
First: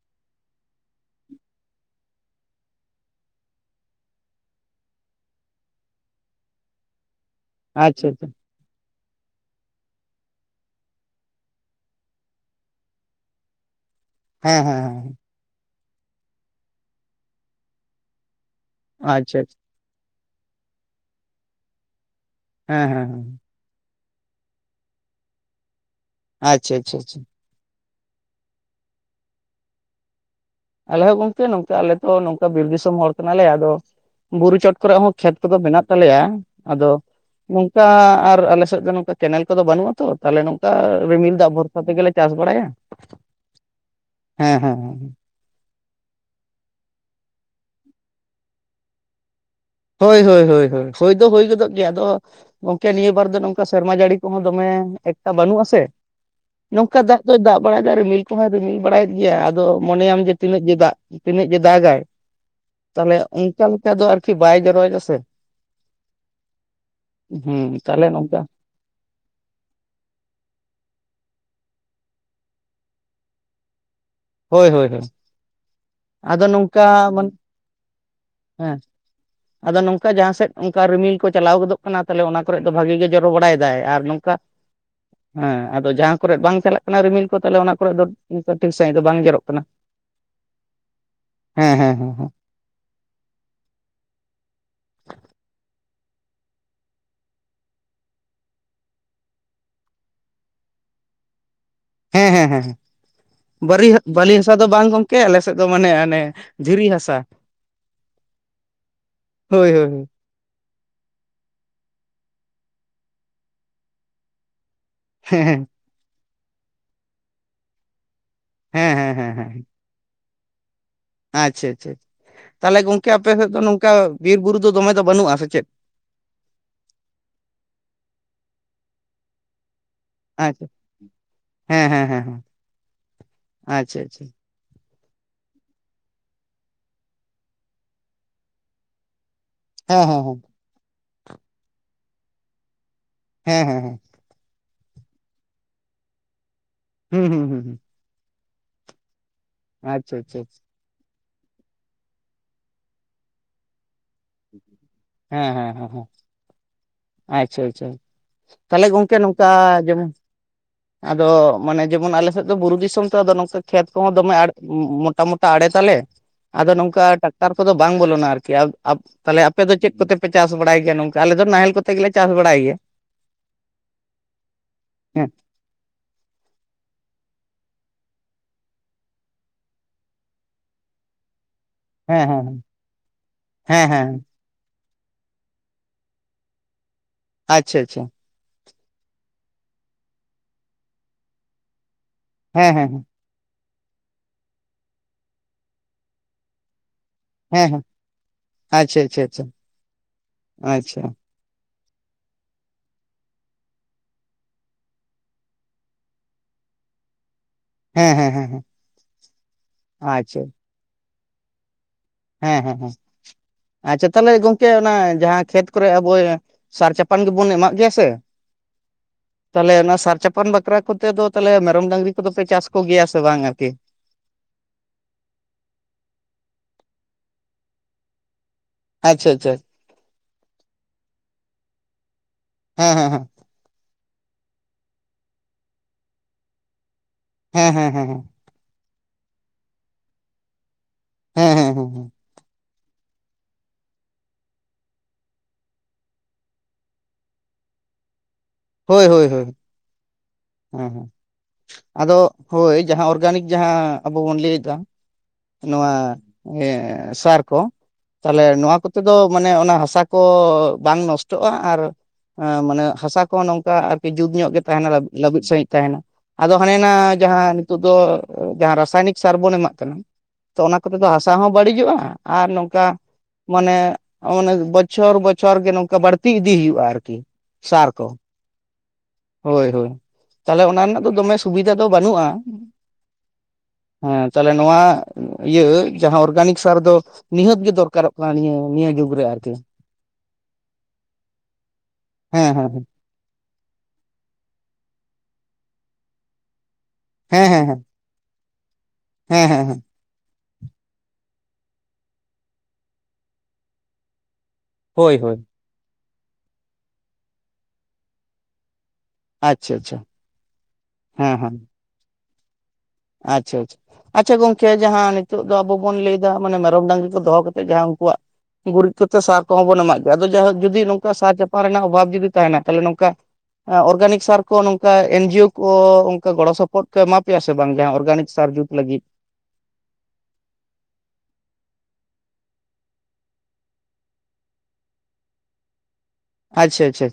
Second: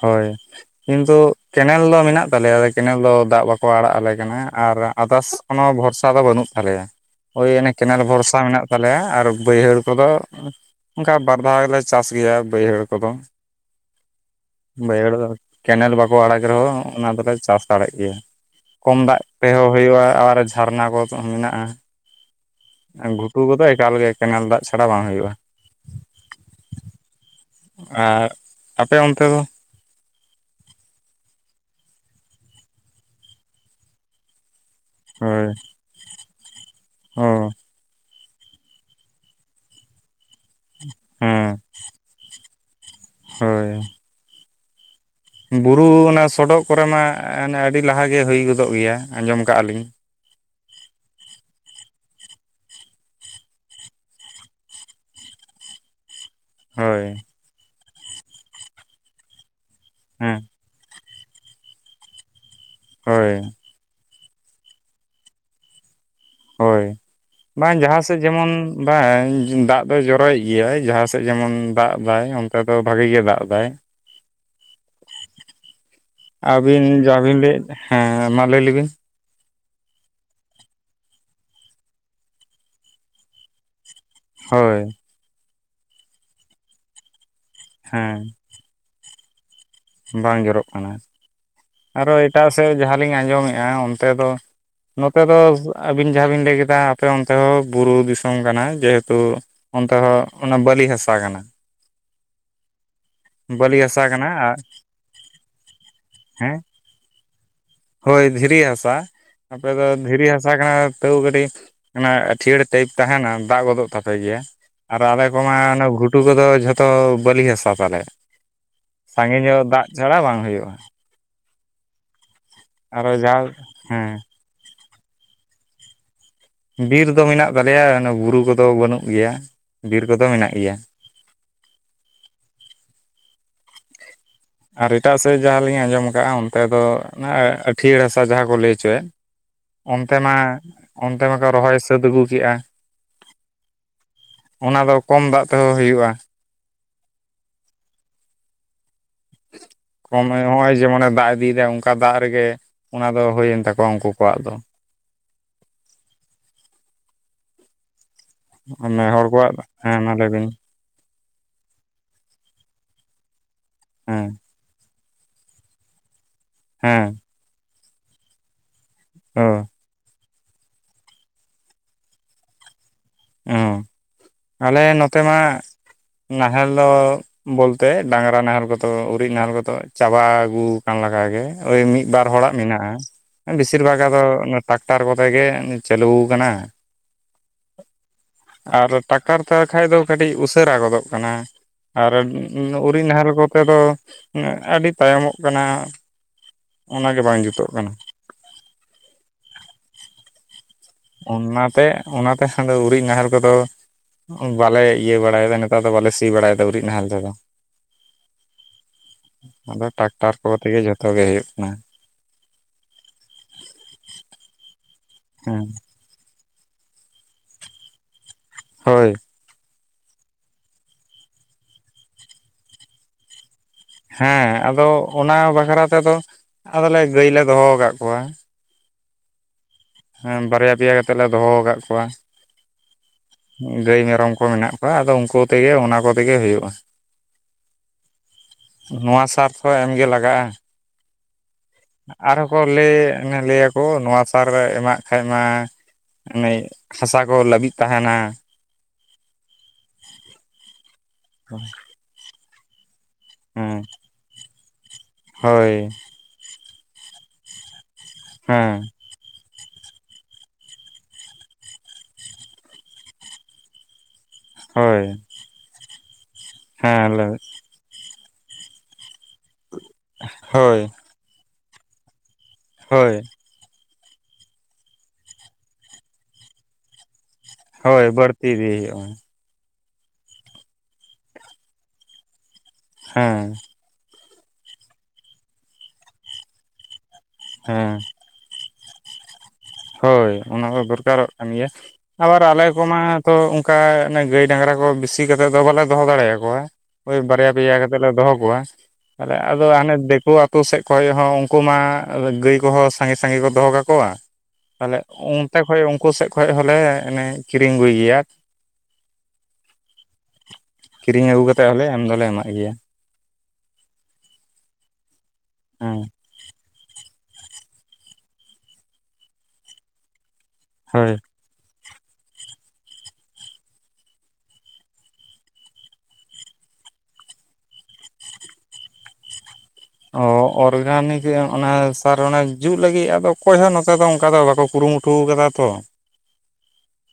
ᱦᱳᱭ᱾ ᱠᱤᱱᱛᱩ ᱠᱮᱱᱮᱞ ᱫᱚ ᱢᱮᱱᱟᱜ ᱛᱟᱞᱮᱭᱟ ᱟᱫᱚ ᱠᱮᱱᱮᱞ ᱫᱚ ᱫᱟᱜ ᱵᱟᱠᱚ ᱟᱲᱟᱜ ᱟᱞᱮ ᱠᱟᱱᱟ, ᱟᱨ ᱟᱫᱟᱥ ᱠᱚᱱᱳ ᱵᱷᱚᱨᱥᱟ ᱫᱚ ᱵᱟᱹᱱᱩᱜ ᱛᱟᱞᱮᱭᱟ ᱳᱭ ᱚᱱᱮ ᱠᱮᱱᱮᱞ ᱟᱪᱪᱷᱟ ᱟᱪᱪᱷᱟ ᱵᱷᱚᱨᱥᱟ ᱢᱮᱱᱟᱜ ᱛᱟᱞᱮᱭᱟ, ᱟᱨ ᱵᱟᱹᱭᱦᱟᱹᱲ ᱠᱚᱫᱚ ᱚᱱᱠᱟ ᱵᱟᱨ ᱫᱷᱟᱣ ᱜᱮᱞᱮ ᱪᱟᱥ ᱜᱮᱭᱟ ᱵᱟᱹᱭᱦᱟᱹᱲ ᱠᱚᱫᱚ᱾ ᱦᱮᱸ ᱦᱮᱸ ᱦᱮᱸ ᱵᱟᱹᱭᱦᱟᱹᱲ ᱫᱚ ᱠᱮᱱᱮᱞ ᱵᱟᱠᱚ ᱟᱲᱟᱜᱚ ᱨᱮᱦᱚᱸ ᱚᱱᱟ ᱫᱚᱞᱮ ᱪᱟᱥ ᱫᱟᱲᱮᱜ ᱜᱮᱭᱟ᱾ ᱠᱚᱢ ᱫᱟᱜ ᱟᱪᱪᱷᱟ ᱟᱪᱪᱷᱟ ᱛᱮᱦᱚᱸ ᱦᱳᱭᱳᱜ-ᱟ ᱟᱵᱟᱨ ᱡᱷᱟᱨᱱᱟ ᱠᱚᱫᱟ ᱢᱮᱱᱟᱜ-ᱟ᱾ ᱦᱮᱸ ᱦᱮᱸ ᱟᱨ ᱦᱮᱸ ᱜᱷᱩᱴᱩ ᱠᱚᱫᱚ ᱮᱠᱟᱞᱜᱮ ᱠᱮᱱᱮᱞ ᱫᱟᱜ ᱪᱷᱟᱲᱟ ᱵᱟᱝ ᱦᱩᱭᱩᱜ-ᱟ᱾ ᱟᱪᱪᱷᱟ ᱟᱪᱪᱷᱟ ᱟᱪᱪᱷᱟ᱾ ᱟᱜ ᱟᱯᱮ ᱚᱱᱛᱮ ᱫᱚ? ᱟᱞᱮ ᱦᱚᱸ ᱜᱚᱬᱠᱮ ᱱᱚᱝᱠᱟ ᱟᱞᱮ ᱛᱚ ᱱᱚᱝᱠᱟ ᱵᱤᱨ ᱫᱤᱥᱚᱢ ᱦᱚᱲ ᱠᱟᱱᱟᱞᱮ, ᱟᱫᱚ ᱵᱩᱨᱩ ᱪᱚᱴ ᱠᱚᱨᱮᱜ ᱦᱚᱸ ᱠᱷᱮᱛ ᱦᱳᱭ ᱠᱚᱫᱚ ᱢᱮᱱᱟᱜ ᱛᱟᱞᱮᱭᱟ, ᱟᱫᱚ ᱚ ᱱᱚᱝᱠᱟ ᱟᱨ ᱟᱞᱮ ᱥᱮᱫ ᱫᱚ ᱱᱚᱝᱠᱟ ᱠᱮᱱᱮᱞ ᱠᱚᱫᱚ ᱵᱟᱹᱱᱩᱜ ᱟᱛᱚ ᱛᱟᱦᱚᱞᱮ ᱱᱚᱝᱠᱟ ᱨᱤᱢᱤᱞ ᱫᱟᱜ ᱦᱮᱸ ᱵᱷᱚᱨᱥᱟ ᱛᱮᱜᱮᱞᱮ ᱪᱟᱥ ᱵᱟᱲᱟᱭᱟ᱾ ᱦᱳᱭ᱾ ᱦᱮᱸ ᱦᱮᱸ ᱦᱮᱸᱦᱮᱸ ᱾ ᱵᱩᱨᱩ ᱚᱱᱟ ᱥᱚᱰᱚᱜ ᱠᱚᱨᱮᱜ ᱢᱟ ᱦᱟᱱᱮ ᱟᱹᱰᱤ ᱞᱟᱦᱟ ᱜᱮ ᱦᱩᱭ ᱜᱚᱫᱚᱜ ᱜᱮᱭᱟ, ᱟᱸᱡᱚᱢ ᱠᱟᱜ-ᱟ ᱞᱤᱧ᱾ ᱦᱳᱭ ᱦᱳᱭ ᱦᱳᱭ ᱦᱳᱭ ᱦᱩᱭ ᱫᱚ ᱦᱳᱭ ᱜᱚᱫᱚᱜ ᱜᱮᱭᱟ, ᱟᱫᱚ ᱜᱚᱝᱠᱮ ᱱᱤᱭᱟᱹ ᱵᱟᱨ ᱫᱚ ᱱᱚᱝᱠᱟ ᱥᱮᱨᱢᱟ ᱡᱟᱹᱲᱤ ᱠᱚᱦᱚᱸ ᱫᱚᱢᱮ ᱮᱠᱴᱟ ᱵᱟᱹᱱᱩᱜ ᱟᱥᱮ ᱱᱚᱝᱠᱟ ᱦᱳᱭ ᱫᱟᱜ ᱫᱚᱭ ᱫᱟᱜ ᱵᱟᱲᱟᱭᱫᱟ ᱨᱤᱢᱤᱞ ᱠᱚᱦᱚᱸ ᱨᱤᱢᱤᱞ ᱵᱟᱲᱟᱭᱮᱫ ᱜᱮᱭᱟ ᱟᱫᱚ ᱢᱚᱱᱮᱭᱟᱢ ᱡᱮ ᱦᱮᱸ ᱛᱤᱱᱟᱹᱜ ᱡᱮ ᱫᱟᱜ ᱛᱤᱱᱟᱹᱜ ᱡᱮ ᱫᱟᱜᱟᱭ ᱛᱟᱦᱚᱞᱮ ᱦᱳᱭ ᱚᱝᱠᱟ ᱞᱮᱠᱟ ᱫᱚ ᱟᱨᱠᱤ ᱵᱟᱭ ᱡᱚᱨᱚᱭᱮᱫᱟ ᱥᱮ᱾ ᱦᱳᱭ ᱦᱩᱸ ᱵᱟᱝ ᱡᱟᱦᱟᱸ ᱛᱟᱦᱚᱞᱮ ᱥᱮᱫ ᱱᱚᱝᱠᱟ ᱡᱮᱢᱚᱱ ᱵᱟᱝ ᱫᱟᱜ ᱫᱚᱭ ᱡᱚᱨᱚᱭᱮᱜ ᱜᱮᱭᱟᱭ ᱡᱟᱦᱟᱸ ᱥᱮᱫ ᱡᱮᱢᱚᱱ ᱫᱟᱜ ᱫᱟᱭ ᱚᱱᱛᱮ ᱫᱚ ᱵᱷᱟᱜᱤ ᱜᱮ ᱫᱟᱜ ᱮᱫᱟᱭ᱾ ᱦᱳᱭ ᱦᱳᱭ ᱦᱳᱭ ᱟᱫᱚ (unintelligible) ᱱᱚᱝᱠᱟ ᱟᱹᱵᱤᱱ ᱡᱟᱦᱟᱸ ᱢᱟᱱᱮ ᱵᱤᱱ ᱞᱟᱹᱭᱮᱫ ᱦᱮᱸ ᱢᱟ ᱞᱟᱹᱭ ᱦᱮᱸ ᱞᱮᱵᱤᱱ᱾ ᱟᱫᱚ ᱱᱚᱝᱠᱟ ᱡᱟᱦᱟᱸ ᱥᱮᱫ ᱚᱝᱠᱟ ᱨᱤᱢᱤᱞ ᱠᱩ ᱪᱟᱞᱟᱣ ᱜᱚᱫᱚᱜ ᱠᱟᱱᱟ ᱛᱟᱦᱚᱞᱮ ᱚᱱᱟ ᱠᱚᱨᱮ ᱫᱚ ᱵᱷᱟᱜᱤ ᱜᱮ ᱡᱚᱨᱚ ᱵᱟᱲᱟᱭ ᱫᱟᱭ, ᱟᱨ ᱱᱚᱝ ᱛᱟ ᱦᱳᱭ ᱦᱮᱸ ᱟᱫᱚ ᱡᱟᱦᱟᱸ ᱠᱚᱨᱮ ᱵᱟᱝ ᱪᱟᱞᱟᱜ ᱠᱟᱱᱟ ᱨᱤᱢᱤᱞ ᱠᱚ ᱛᱟᱦᱚᱞᱮ ᱚᱱᱟ ᱠᱚᱨᱮ ᱫᱚ ᱦᱮᱸ ᱴᱷᱤᱠ ᱥᱟᱦᱤᱡ ᱫᱚ ᱵᱟᱝ ᱡᱚᱨᱚᱜ ᱠᱟᱱᱟ᱾ ᱵᱟᱝ ᱡᱚᱨᱚᱜ ᱠᱟᱱᱟ ᱦᱮᱸ ᱦᱮᱸ ᱟᱨᱚ ᱦᱮᱸ ᱮᱴᱟᱜ ᱥᱮᱫ ᱡᱟᱦᱟᱸᱞᱤᱧ ᱟᱸᱡᱚᱢᱮᱜ ᱦᱮᱸ ᱚᱱᱛᱮ ᱫᱚ, ᱱᱚᱛᱮ ᱫᱚ ᱟᱹᱵᱤᱱ ᱡᱟᱦᱟᱸ ᱵᱤᱱ ᱞᱟᱹᱭ ᱠᱮᱫᱟ ᱟᱯᱮ ᱚᱱᱛᱮ ᱦᱚᱸ ᱵᱩᱨᱩ ᱫᱤᱥᱚᱢ ᱠᱟᱱᱟ ᱡᱮᱦᱮᱛᱩ ᱚᱱᱛᱮ ᱦᱚᱸ ᱚᱱᱟ ᱵᱟᱹᱞᱤ ᱦᱟᱥᱟ ᱠᱟᱱᱟ᱾ ᱦᱮᱸ ᱦᱮᱸ ᱦᱮᱸ ᱦᱮᱸ᱾ ᱵᱟᱹᱞᱤ ᱵᱟᱹᱨᱤ ᱦᱟᱥᱟ ᱠᱟᱱᱟ ᱵᱟᱹᱞᱤ ᱦᱟᱥᱟ ᱟᱨ ᱫᱚ ᱵᱟᱝ ᱜᱚᱝᱠᱮ ᱟᱞᱮ ᱥᱮᱫ ᱫᱚ ᱢᱟᱱᱮ ᱚᱱᱮ ᱦᱮᱸ ᱫᱷᱤᱨᱤ ᱦᱟᱥᱟ᱾ ᱦᱳᱭ ᱫᱷᱤᱨᱤ ᱦᱟᱥᱟ ᱦᱳᱭ ᱟᱯᱮ ᱫᱚ ᱦᱳᱭ ᱫᱷᱤᱨᱤ ᱦᱟᱥᱟ ᱠᱟᱱᱟ ᱛᱟᱹᱣ ᱠᱟᱹᱴᱤᱡ ᱚᱱᱟ ᱟᱹᱴᱷᱭᱟᱹᱲ ᱴᱟᱭᱤᱯᱤ ᱛᱟᱦᱮᱱᱟ ᱫᱟᱜ ᱜᱚᱫᱚᱜ ᱛᱟᱯᱮ ᱜᱮᱭᱟ᱾ ᱟᱨ ᱟᱞᱮ ᱠᱚᱢᱟ ᱦᱮᱸ ᱚᱱᱟ ᱜᱷᱩᱴᱩ ᱠᱚᱫᱚ ᱡᱷᱚᱛᱚ ᱵᱟᱹᱞᱤ ᱦᱟᱥᱟ ᱛᱟᱞᱮ᱾ ᱦᱮᱸ ᱦᱮᱸ᱾ ᱦᱮᱸ ᱥᱟᱸᱜᱮ ᱧᱚᱜ ᱦᱮᱸ ᱫᱟᱜ ᱪᱷᱟᱲᱟ ᱵᱟᱝ ᱦᱩᱭᱩᱜ-ᱟ ᱾ ᱟᱪᱪᱷᱟ ᱟᱪᱪᱷᱟ ᱛᱟᱦᱚᱞᱮ ᱜᱚᱝᱠᱮ ᱟᱨᱚ ᱟᱯᱮ ᱡᱟᱦᱟᱸ ᱥᱮᱫ ᱫᱚ ᱱᱚᱝᱠᱟ ᱦᱮᱸ ᱵᱤᱨ ᱵᱩᱨᱩ ᱫᱚ ᱫᱚᱢᱮ ᱫᱚ ᱵᱟᱹᱱᱩᱜ-ᱟ ᱥᱮ ᱪᱮᱫ? ᱵᱤᱨ ᱫᱚ ᱢᱮᱱᱟᱜ ᱛᱟᱞᱮᱭᱟ ᱚᱱᱟ ᱵᱩᱨᱩ ᱠᱚᱫᱚ ᱵᱟᱹᱱᱩᱜ ᱜᱮᱭᱟ ᱵᱤᱨ ᱠᱚᱫᱚ ᱢᱮᱱᱟᱜ ᱟᱪᱪᱷᱟ ᱜᱮᱭᱟ ᱾ ᱦᱮᱸ ᱦᱮᱸ ᱦᱮᱸ ᱟᱪᱪᱷᱟ ᱟᱪᱪᱷᱟ ᱟᱨ ᱮᱴᱟᱜ ᱥᱮᱫ ᱡᱟᱦᱟᱸ ᱞᱤᱧ ᱟᱸᱡᱚᱢ ᱠᱟᱜ-ᱟ ᱚᱱᱛᱮ ᱫᱚ ᱚᱱᱟ ᱟᱹᱴᱷᱭᱟᱹᱲ ᱦᱟᱥᱟ ᱡᱟᱦᱟᱸ ᱠᱚ ᱞᱟᱹᱭ ᱦᱚᱪᱭᱮᱫ᱾ ᱦᱮᱸ ᱚᱱᱛᱮ ᱦᱮᱸ ᱢᱟ ᱚᱱᱛᱮ ᱢᱟᱠᱚ ᱨᱚᱦᱚᱭ ᱥᱟᱹᱛ ᱟᱹᱜᱩ ᱠᱮᱜ-ᱟ ᱾ ᱦᱮᱸ ᱦᱮᱸ ᱦᱮᱸ ᱾ ᱚᱱᱟ ᱫᱚ ᱠᱚᱢ ᱫᱟᱜ ᱛᱮᱦᱚᱸ ᱦᱩᱭᱩᱜ-ᱟ᱾ ᱦᱩᱸ ᱦᱩᱸ ᱦᱩᱸ ᱦᱩᱸ ᱾ ᱟᱪᱪᱷᱟ ᱠᱚᱢ ᱟᱪᱪᱷᱟ ᱧᱚᱜ ᱦᱚᱸᱜ-ᱚᱭ ᱡᱮᱢᱚᱱᱮ ᱫᱟᱜ ᱤᱫᱤᱭᱮᱫᱟ ᱚᱝᱠᱟ ᱫᱟᱜ ᱨᱮᱜᱮ ᱚᱱᱟ ᱫᱚ ᱦᱩᱭᱮᱱ ᱛᱟᱠᱚᱣᱟ ᱩᱝᱠᱩ ᱠᱚᱣᱟᱜ ᱫᱚ ᱾ ᱦᱮᱸ ᱦᱮᱸ ᱦᱮᱸ ᱦᱮᱸ᱾ ᱟᱪᱪᱷᱟ ᱟᱪᱪᱷᱟ ᱛᱟᱦᱚᱞᱮ ᱢᱟᱱᱮ ᱜᱚᱝᱠᱮ ᱦᱚᱲ ᱱᱚᱝᱠᱟ ᱠᱚᱣᱟᱜ ᱫᱚ᱾ ᱦᱮᱸ ᱡᱮᱢᱚᱱ ᱢᱟ ᱞᱟᱹᱭ ᱵᱤᱱ ᱟᱫᱚ ᱢᱟᱱᱮ ᱡᱮᱢᱚᱱ ᱟᱞᱮ ᱥᱮᱫ ᱫᱚ ᱵᱩᱨᱩ ᱫᱤᱥᱚᱢ ᱛᱚ ᱟᱫᱚ ᱱᱚᱝᱠᱟ ᱠᱷᱮᱛ ᱠᱚᱦᱚᱸ ᱦᱮᱸ ᱫᱚᱢᱮ ᱟᱴ ᱩᱸ ᱩᱸ ᱢᱚᱴᱟ ᱢᱚᱴᱟ ᱟᱲᱮ ᱛᱟᱞᱮ ᱟᱫᱚ ᱱᱚᱝᱠᱟ ᱦᱮᱸ ᱴᱟᱠᱴᱟᱨ ᱠᱚᱫᱚ ᱵᱟᱝ ᱵᱚᱞᱚᱱᱟ ᱟᱨᱠᱤ ᱾ ᱟ ᱚ ᱛᱟᱦᱚᱞᱮ ᱟᱯᱮ ᱫᱚ ᱪᱮᱫ ᱠᱚᱛᱮᱯᱮ ᱪᱟᱥ ᱵᱟᱲᱟᱭ ᱜᱮᱭᱟ ᱱᱚᱝᱠᱟ ᱟᱞᱮ ᱫᱚ ᱱᱟᱦᱮᱞ ᱠᱚᱛᱮ ᱜᱮᱞᱮ ᱪᱟᱥ ᱵᱟᱲᱟᱭ ᱜᱮᱭᱟ ᱾ ᱚᱸ ᱟᱞᱮ ᱱᱚᱛᱮ ᱦᱮᱸ ᱢᱟ ᱱᱟᱦᱮᱞ ᱫᱚ ᱵᱚᱞᱛᱮ ᱰᱟᱝᱨᱟ ᱱᱟᱦᱮᱞ ᱠᱚᱫᱚ ᱩᱨᱤᱡ ᱱᱟᱦᱮᱞ ᱠᱚᱫᱚ ᱪᱟᱵᱟ ᱟᱹᱜᱩ ᱠᱟᱱ ᱞᱮᱠᱟ ᱜᱮ᱾ ᱳᱭ ᱢᱤᱫ ᱦᱮᱸ ᱵᱟᱨ ᱦᱚᱲᱟᱜ ᱦᱮᱸ ᱢᱮᱱᱟᱜ-ᱟ ᱵᱮᱥᱤᱨ ᱦᱮᱸ ᱵᱷᱟᱜ ᱦᱮᱸ ᱟᱫᱚ ᱴᱟᱠᱴᱟᱨ ᱠᱚᱛᱮ ᱜᱮ ᱪᱟᱹᱟᱞᱣ ᱠᱟᱱᱟ ᱾ ᱟᱪᱪᱷᱟ ᱟᱪᱪᱷᱟ ᱾ ᱟᱨ ᱴᱟᱠᱴᱟᱨ ᱛᱮ ᱠᱷᱟᱡ ᱫᱚ ᱠᱟᱹᱴᱤᱡ ᱩᱥᱟᱹᱨᱟ ᱜᱚᱫᱚᱜ ᱠᱟᱱᱟ, ᱟᱨ ᱦᱮᱸ ᱦᱮᱸ ᱩᱨᱤᱡ ᱱᱟᱦᱮᱞ ᱠᱚᱛᱮ ᱫᱚ ᱟᱹᱰᱤ ᱛᱟᱭᱚᱢᱚᱜ ᱠᱟᱱᱟ᱾ ᱚᱱᱟᱜᱮ ᱵᱟᱝ ᱦᱮᱸ ᱡᱩᱛᱩᱜ ᱦᱮᱸ ᱠᱟᱱᱟ᱾ ᱟᱪᱪᱷᱟ ᱟᱪᱪᱷᱟ ᱟᱪᱪᱷᱟ, ᱟᱪᱪᱷᱟ᱾ ᱚᱱᱟᱛᱮ ᱚᱱᱟᱛᱮ ᱥᱟᱸᱜᱨ ᱩᱨᱤᱡ ᱱᱟᱦᱮᱞ ᱠᱚᱫᱚ᱾ ᱵᱟᱞᱮ ᱤᱭᱟᱹ ᱵᱟᱲᱟᱭᱮᱫᱟ ᱱᱮᱛᱟᱨ ᱫᱚ ᱵᱟᱞᱮ ᱥᱤ ᱵᱟᱲᱟᱭᱮᱫᱟ ᱩᱨᱤᱡ ᱱᱟᱦᱮᱞ ᱛᱮᱫᱚ᱾ ᱦᱮᱸ ᱦᱮᱸ ᱦᱮᱸ ᱦᱮᱸ ᱟᱫᱚ ᱴᱨᱟᱠᱴᱟᱨ ᱟᱪᱪᱷᱟ ᱠᱚ ᱛᱮᱜᱮ ᱡᱷᱚᱛᱚ ᱜᱮ ᱦᱩᱭᱩᱜ ᱠᱟᱱᱟ᱾ ᱦᱮᱸ ᱦᱮᱸ ᱦᱮᱸ ᱟᱪᱪᱷᱟ ᱛᱟᱦᱚᱞᱮ ᱜᱚᱝᱠᱮ ᱚᱱᱟ ᱡᱟᱦᱟᱸ ᱦᱮᱸ ᱠᱷᱮᱛ ᱠᱚᱨᱮ ᱵ ᱥᱟᱨ ᱪᱟᱯᱟᱱ ᱜᱮᱵᱚᱱ ᱮᱢᱟᱜ ᱜᱮᱭᱟ ᱥᱮ᱾ ᱦᱳᱭ᱾ ᱛᱟᱦᱚᱞᱮ ᱚᱱᱟ ᱥᱟᱨ ᱪᱟᱯᱟᱱ ᱵᱟᱠᱷᱨᱟ ᱠᱚᱛᱮ ᱫᱚ ᱛᱟᱦᱚᱞᱮ ᱢᱮᱨᱚᱢ ᱰᱟᱝᱨᱤ ᱠᱚᱫᱚᱯᱮ ᱪᱟᱥ ᱠᱚᱜᱮᱭᱟ ᱥᱮ ᱵᱟᱝᱼᱟᱨᱠᱤ? ᱦᱮᱸ ᱟᱫᱚ ᱚᱱᱟ ᱵᱟᱠᱷᱨᱟ ᱛᱮᱫᱚ ᱟᱫᱚᱞᱮ ᱜᱟᱹᱭᱞᱮ ᱫᱚᱦᱚ ᱟᱠᱟᱫ ᱠᱚᱣᱟ᱾ ᱟᱪᱪᱷᱟ ᱟᱪᱷᱟ᱾ ᱮ ᱵᱟᱨᱭᱟ ᱯᱮᱭᱟ ᱠᱟ ᱠᱟᱛᱮᱫ ᱞᱮ ᱫᱚᱦᱚ ᱟᱠᱟᱫ ᱠᱚᱣᱟ᱾ ᱦᱮᱸ ᱦᱮᱸᱦᱮ᱾ ᱜᱟᱹᱭ ᱢᱮᱨᱚᱢ ᱠᱚ ᱢᱮᱱᱟᱜ ᱠᱚᱣᱟ ᱟᱫᱚ ᱩᱱᱠᱩ ᱛᱮᱜᱮ ᱚᱱᱟ ᱠᱚ ᱛᱮᱜᱮ ᱦᱩᱭᱩᱜᱼᱟ᱾ ᱦᱮᱸ ᱦᱮᱸ ᱦᱮᱸ᱾ ᱱᱚᱣᱟ ᱥᱟᱨ ᱛᱷᱚ ᱮᱢᱜᱮ ᱞᱟᱜᱟᱜᱼᱟ᱾ ᱦᱮᱸ ᱦᱮ ᱦᱩ᱾ ᱟᱨᱦᱚᱸ ᱠᱚ ᱞᱟᱹᱭ ᱞᱟᱹᱭᱟᱠᱚ ᱱᱚᱣᱟ ᱥᱟᱨ ᱨᱮ ᱮᱢᱟᱜ ᱠᱷᱟᱡ ᱢᱟ᱾ ᱚᱱᱮ ᱦᱟᱥᱟ ᱠᱚ ᱞᱟᱹᱵᱤᱫ ᱛᱟᱦᱮᱱᱟ᱾ ᱦᱳᱭ ᱦᱳᱭ ᱦᱳ ᱦᱚᱸ ᱟᱫᱚ ᱦᱳᱭ ᱡᱟᱦᱟᱸ ᱚᱨᱜᱟᱱᱤᱠ ᱡᱟᱦᱟᱸ ᱦᱮᱸ ᱟᱵᱚ ᱵᱚᱱ ᱞᱟᱹᱭᱫᱟ ᱦᱳᱭ ᱱᱚᱣᱟ ᱥᱟᱨ ᱠᱚ ᱛᱟᱦᱚᱞᱮ ᱦᱮᱸ ᱱᱚᱣᱟ ᱠᱚᱛᱮ᱾ ᱫᱚ ᱢᱟᱱᱮ ᱚᱱᱟ ᱦᱟᱥᱟ ᱠᱚ ᱵᱟᱝ ᱱᱚᱥᱴᱚᱜᱼᱟ ᱟᱨ ᱢᱟᱱᱮ ᱦᱟᱥᱟ ᱠᱚ ᱱᱚᱝᱠᱟ ᱡᱩᱛ ᱧᱚᱜ ᱜᱮ ᱛᱟᱦᱮᱱᱟ ᱦᱳᱭ ᱞᱟᱹᱵᱤᱫ ᱥᱟᱺᱦᱤᱡ ᱛᱟᱦᱮᱱᱟ ᱟᱫᱚ ᱦᱟᱱᱮ ᱦᱮᱸ ᱱᱟ ᱞᱟᱹᱭ ᱡᱟᱦᱟᱸ ᱫᱚ ᱡᱟᱦᱟᱸ ᱨᱟᱥᱟᱭᱱᱤᱠ ᱥᱟᱨ ᱵᱚᱱ ᱮᱢᱟᱜ ᱠᱟᱱᱟ ᱛᱚ ᱚᱱᱟ ᱦᱳᱭ ᱠᱚᱛᱮ ᱫᱚ ᱦᱟᱸ ᱦᱟᱥᱟ ᱦᱚᱸ ᱵᱟᱹᱲᱤᱡᱚᱜᱼᱟ ᱟᱨ ᱱᱚᱝᱠᱟ᱾ ᱦᱳᱭ ᱢᱟᱱᱮ ᱚᱱᱮ ᱵᱚᱪᱷᱚᱨ ᱵᱚᱪᱷᱚᱨ ᱜᱮ ᱱᱚᱝᱠᱟ ᱵᱟᱹᱲᱛᱤ ᱤᱫᱤ ᱦᱩᱭᱩᱜᱼᱟ ᱟᱨᱠᱤ᱾ ᱥᱟᱨ ᱦᱳᱭ ᱠᱚ ᱵᱟᱹᱲᱛᱤ ᱤᱫᱤᱭ ᱦᱩᱭᱩᱜᱼᱟ᱾ ᱦᱳᱭ ᱦᱳᱭ ᱛᱟᱦᱚᱞᱮ ᱚᱱᱟ ᱨᱮᱱᱟᱜ ᱫᱚ ᱫᱚᱢᱮ ᱥᱩᱵᱤᱫᱷᱟ ᱫᱚ ᱵᱟᱹᱱᱩᱜᱼᱟ᱾ ᱦᱮᱸ᱾ ᱦᱮᱸ ᱛᱟᱦᱚᱞᱮ ᱱᱚᱣᱟ ᱤᱭᱟᱹ ᱡᱟᱦᱟᱸ ᱚᱨᱜᱟᱱᱤᱠ ᱥᱟᱨ ᱫᱚ ᱱᱤᱦᱟᱹᱛ ᱜᱮ ᱦᱮᱸ ᱫᱚᱨᱠᱟᱨᱚᱜ ᱱᱤᱭᱟᱹ ᱱᱤᱭᱟᱹ ᱡᱩᱜᱽ ᱨᱮ ᱟᱨᱠᱤ᱾ ᱦᱳᱭ ᱚᱱᱟᱫᱚ ᱫᱚᱨᱠᱟᱨᱚᱜ ᱠᱟᱱ ᱜᱮᱭᱟ ᱟᱵᱟᱨ ᱦᱮᱸ ᱟᱞᱮ ᱦᱮᱸ ᱠᱚᱢᱟ ᱛᱚ ᱚᱱᱠᱟ ᱚᱱᱮ ᱜᱟᱹᱭ ᱰᱟᱝᱜᱽᱨᱟ ᱠᱚ ᱵᱤᱥᱤ ᱠᱟᱛᱮᱫ ᱫᱚ ᱵᱟᱞᱮ ᱫᱚᱦᱚ ᱫᱟᱲᱮᱭᱟᱠᱚᱣᱟ ᱳᱭ ᱦᱮᱸ ᱵᱟᱨᱭᱟ ᱦᱮᱸ ᱯᱮᱭᱟ ᱦᱮᱸ ᱠᱟᱛᱮ᱾ ᱟᱞᱮ ᱫᱚᱦᱚ ᱠᱚᱣᱟ ᱟ ᱦᱮᱸ ᱦᱮᱸ ᱟᱫᱚ ᱦᱮᱸ ᱦᱟᱱᱮ ᱫᱤᱠᱩ ᱟᱛᱳ ᱥᱮᱫ ᱠᱷᱚᱱᱚᱡ ᱦᱚᱸ ᱩᱱᱠᱩ ᱢᱟ ᱜᱟᱹᱭ ᱠᱚᱦᱚᱸ ᱥᱟᱸᱜᱮ ᱥᱟᱸᱜᱮ ᱠᱚ ᱫᱚᱦᱚ ᱠᱟᱠᱚᱣᱟ᱾ ᱛᱟᱦᱞᱮ ᱦᱳᱭ ᱦᱳᱭ ᱚᱱᱛᱮ ᱠᱷᱚᱡ ᱩᱱᱠᱩ ᱥᱮᱫ ᱠᱷᱚᱱᱚᱡ ᱦᱚᱸᱞᱮ ᱠᱤᱨᱤᱧ ᱟᱹᱜᱩᱭ ᱜᱮᱭᱟ᱾ ᱟᱪᱪᱷᱟ ᱟᱪᱪᱷᱟ ᱠᱤᱨᱤᱧ ᱦᱮᱸ ᱟᱹᱜᱩ ᱦᱮᱸ ᱠᱟᱛᱮ ᱦᱚᱸᱞᱮ ᱮᱢ ᱫᱚᱞᱮ ᱮᱢᱟᱜ ᱜᱮᱭᱟ᱾ ᱟᱪᱪᱷᱟ ᱟᱷᱟ ᱟᱪᱪᱷᱟ ᱜᱚᱝᱠᱮ ᱡᱟᱦᱟᱸ ᱱᱤᱛᱚᱜ ᱫᱚ ᱟᱵᱚ ᱵᱚᱱ ᱦᱮᱸ ᱞᱟᱹᱭ ᱢᱟᱱᱮ‌ ᱢᱮᱨᱚᱢ ᱰᱟᱝᱨᱤ ᱠᱚ ᱫᱚᱦᱚ ᱠᱟᱛᱮ ᱡᱟᱦᱟᱸ ᱩᱱᱠᱩᱣᱟᱜ ᱜᱩᱨᱤᱡ ᱠᱚᱛᱮ ᱥᱟᱨ ᱠᱚᱦᱚᱸ ᱵᱚᱱ ᱮᱢᱟᱜ ᱜᱮᱭᱟ ᱟᱫᱚ ᱡᱟ ᱦᱳᱠ᱾ ᱡᱩᱫᱤ ᱱᱚᱝᱠᱟ ᱦᱳᱭ ᱥᱟᱨ ᱪᱟᱯᱟ ᱨᱮᱱᱟᱜ ᱚᱵᱷᱟᱵᱽ ᱡᱩᱫᱤ ᱛᱟᱦᱮᱱᱟ ᱛᱟᱦᱚᱞᱮ ᱱᱚᱝᱠᱟ ᱚᱨᱜᱟᱱᱤᱠ ᱥᱟᱨ ᱠᱚ ᱱᱚᱝᱠᱟ ᱮᱱᱡᱤᱭ ᱳ ᱠᱚ ᱚᱱᱠᱟ ᱜᱚᱲᱚ ᱥᱚᱯᱚᱦᱚᱫ ᱠᱚ ᱮᱢᱟ ᱯᱮᱭᱟ ᱥᱮ ᱵᱟᱝ? ᱵᱟᱝᱜ ᱚᱨᱜᱟᱱᱤᱠ ᱥᱟᱨ ᱡᱩᱛ ᱞᱟᱹᱜᱤᱫ᱾ ᱚ ᱚᱨᱜᱟᱱᱤᱠ ᱚᱱᱟ ᱥᱟᱨ ᱚᱱᱮ ᱡᱩᱩᱜ ᱞᱟᱹᱜᱤᱫ ᱟᱫᱚ ᱚᱠᱚᱭᱦ ᱱᱚᱛᱮ ᱫᱚ ᱚᱱᱠᱟ ᱫᱚ ᱵᱟᱠᱚ ᱠᱩᱨᱩᱢᱩ ᱴᱷᱩ ᱠᱟᱫᱟ ᱛᱚ᱾ ᱟᱪᱷᱟ ᱟᱪᱷᱟ᱾